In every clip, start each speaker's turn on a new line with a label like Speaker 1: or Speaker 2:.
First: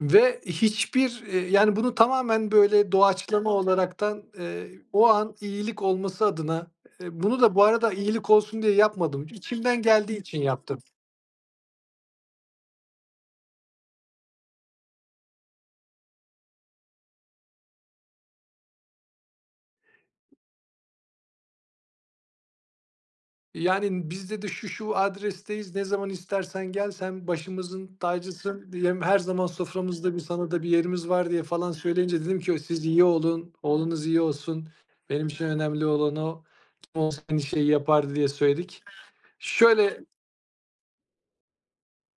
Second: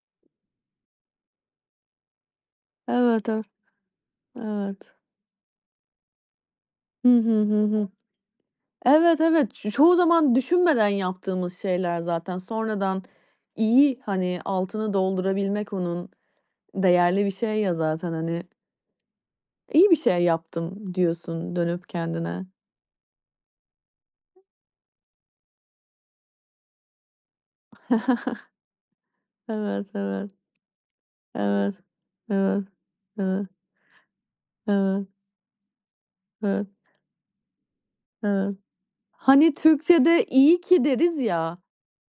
Speaker 1: Ve hiçbir, eee, yani bunu tamamen böyle
Speaker 2: Evet, e.
Speaker 1: doğaçlama olaraktan, eee,
Speaker 2: Evet.
Speaker 1: o an iyilik olması adına, eee,
Speaker 2: Hı hı,
Speaker 1: bunu da bu
Speaker 2: hı hı.
Speaker 1: arada iyilik olsun diye
Speaker 2: Evet,
Speaker 1: yapmadım.
Speaker 2: evet. Ç
Speaker 1: İçimden
Speaker 2: çoğu
Speaker 1: geldiği
Speaker 2: zaman
Speaker 1: için yaptım.
Speaker 2: düşünmeden yaptığımız şeyler zaten. Sonradan, iyi, hani, altını doldurabilmek onun, değerli bir şey ya zaten, hani. "İyi bir şey yaptım." diyorsun, dönüp kendine.
Speaker 1: Yani, biz dedi "Şu, şu adresteyiz. Ne zaman istersen gel. Sen başımızın tacısın, diye. Her zaman
Speaker 2: Evet,
Speaker 1: soframızda, bir,
Speaker 2: evet.
Speaker 1: sana da bir yerimiz var." diye, falan
Speaker 2: Evet,
Speaker 1: söyleyince dedim ki
Speaker 2: evet,
Speaker 1: "Siz iyi
Speaker 2: evet.
Speaker 1: olun, oğlunuz iyi olsun.
Speaker 2: Evet.
Speaker 1: Benim için önemli olan o.
Speaker 2: Evet.
Speaker 1: Kim olsa aynı şeyi yapardı." diye
Speaker 2: Evet.
Speaker 1: söyledik.
Speaker 2: Hani
Speaker 1: Şöyle
Speaker 2: Türkçe'de "İyi ki." deriz ya.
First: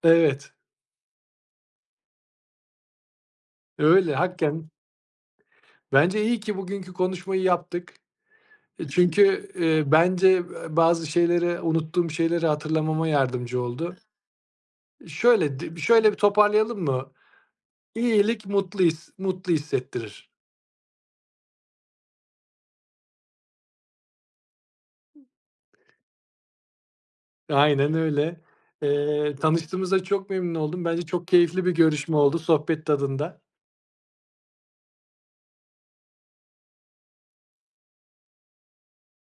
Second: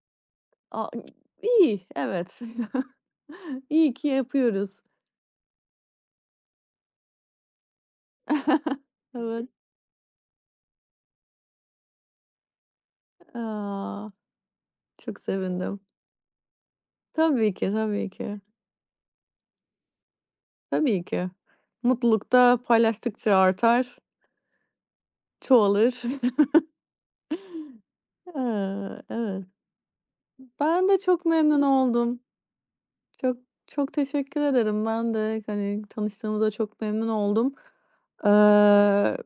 Speaker 1: Evet.
Speaker 2: A iii, iyi, evet. İyi ki
Speaker 1: Öyle hakken.
Speaker 2: yapıyoruz.
Speaker 1: Bence, iyi ki bugünkü konuşmayı yaptık. E
Speaker 2: Evet.
Speaker 1: çünkü, eee, bence, eee, bazı şeyleri, unuttuğum şeyleri, hatırlamama yardımcı oldu.
Speaker 2: A! Çok
Speaker 1: Şöyle, d
Speaker 2: sevindim.
Speaker 1: şöyle bir toparlayalım mı?
Speaker 2: Tabii ki, tabii ki.
Speaker 1: İyilik mutlu his mutlu hissettirir.
Speaker 2: Tabii ki. Mutluluk da paylaştıkça artar. Çoğalır.
Speaker 1: Aynen öyle.
Speaker 2: Eee,
Speaker 1: Eee,
Speaker 2: evet.
Speaker 1: tanıştığımıza çok memnun oldum.
Speaker 2: Ben de
Speaker 1: Bence
Speaker 2: çok
Speaker 1: çok
Speaker 2: memnun
Speaker 1: keyifli bir görüşme
Speaker 2: oldum.
Speaker 1: oldu. Sohbet
Speaker 2: Çok,
Speaker 1: tadında.
Speaker 2: çok teşekkür ederim. Ben de, hani, tanıştığımıza çok memnun oldum. Eee.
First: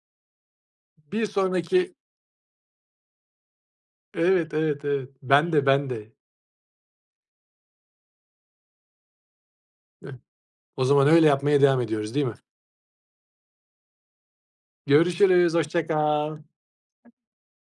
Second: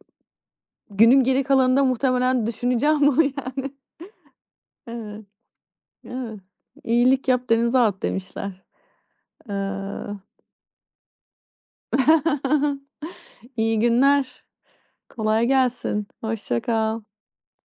Speaker 2: Günün
Speaker 1: Bir
Speaker 2: geri kalanında
Speaker 1: sonraki
Speaker 2: muhtemelen düşüneceğim bunu yani.
Speaker 1: Evet, evet, evet.
Speaker 2: Evet,
Speaker 1: Ben de, ben de.
Speaker 2: evet. "İyilik yap, denize at." demişler.
Speaker 1: Hıh.
Speaker 2: Eee.
Speaker 1: O zaman öyle yapmaya devam ediyoruz, değil mi?
Speaker 2: İyi günler. Kolay
Speaker 1: Görüşürüz. Hoşça
Speaker 2: gelsin.
Speaker 1: kal. Hı
Speaker 2: Hoşça kal.
Speaker 1: hı.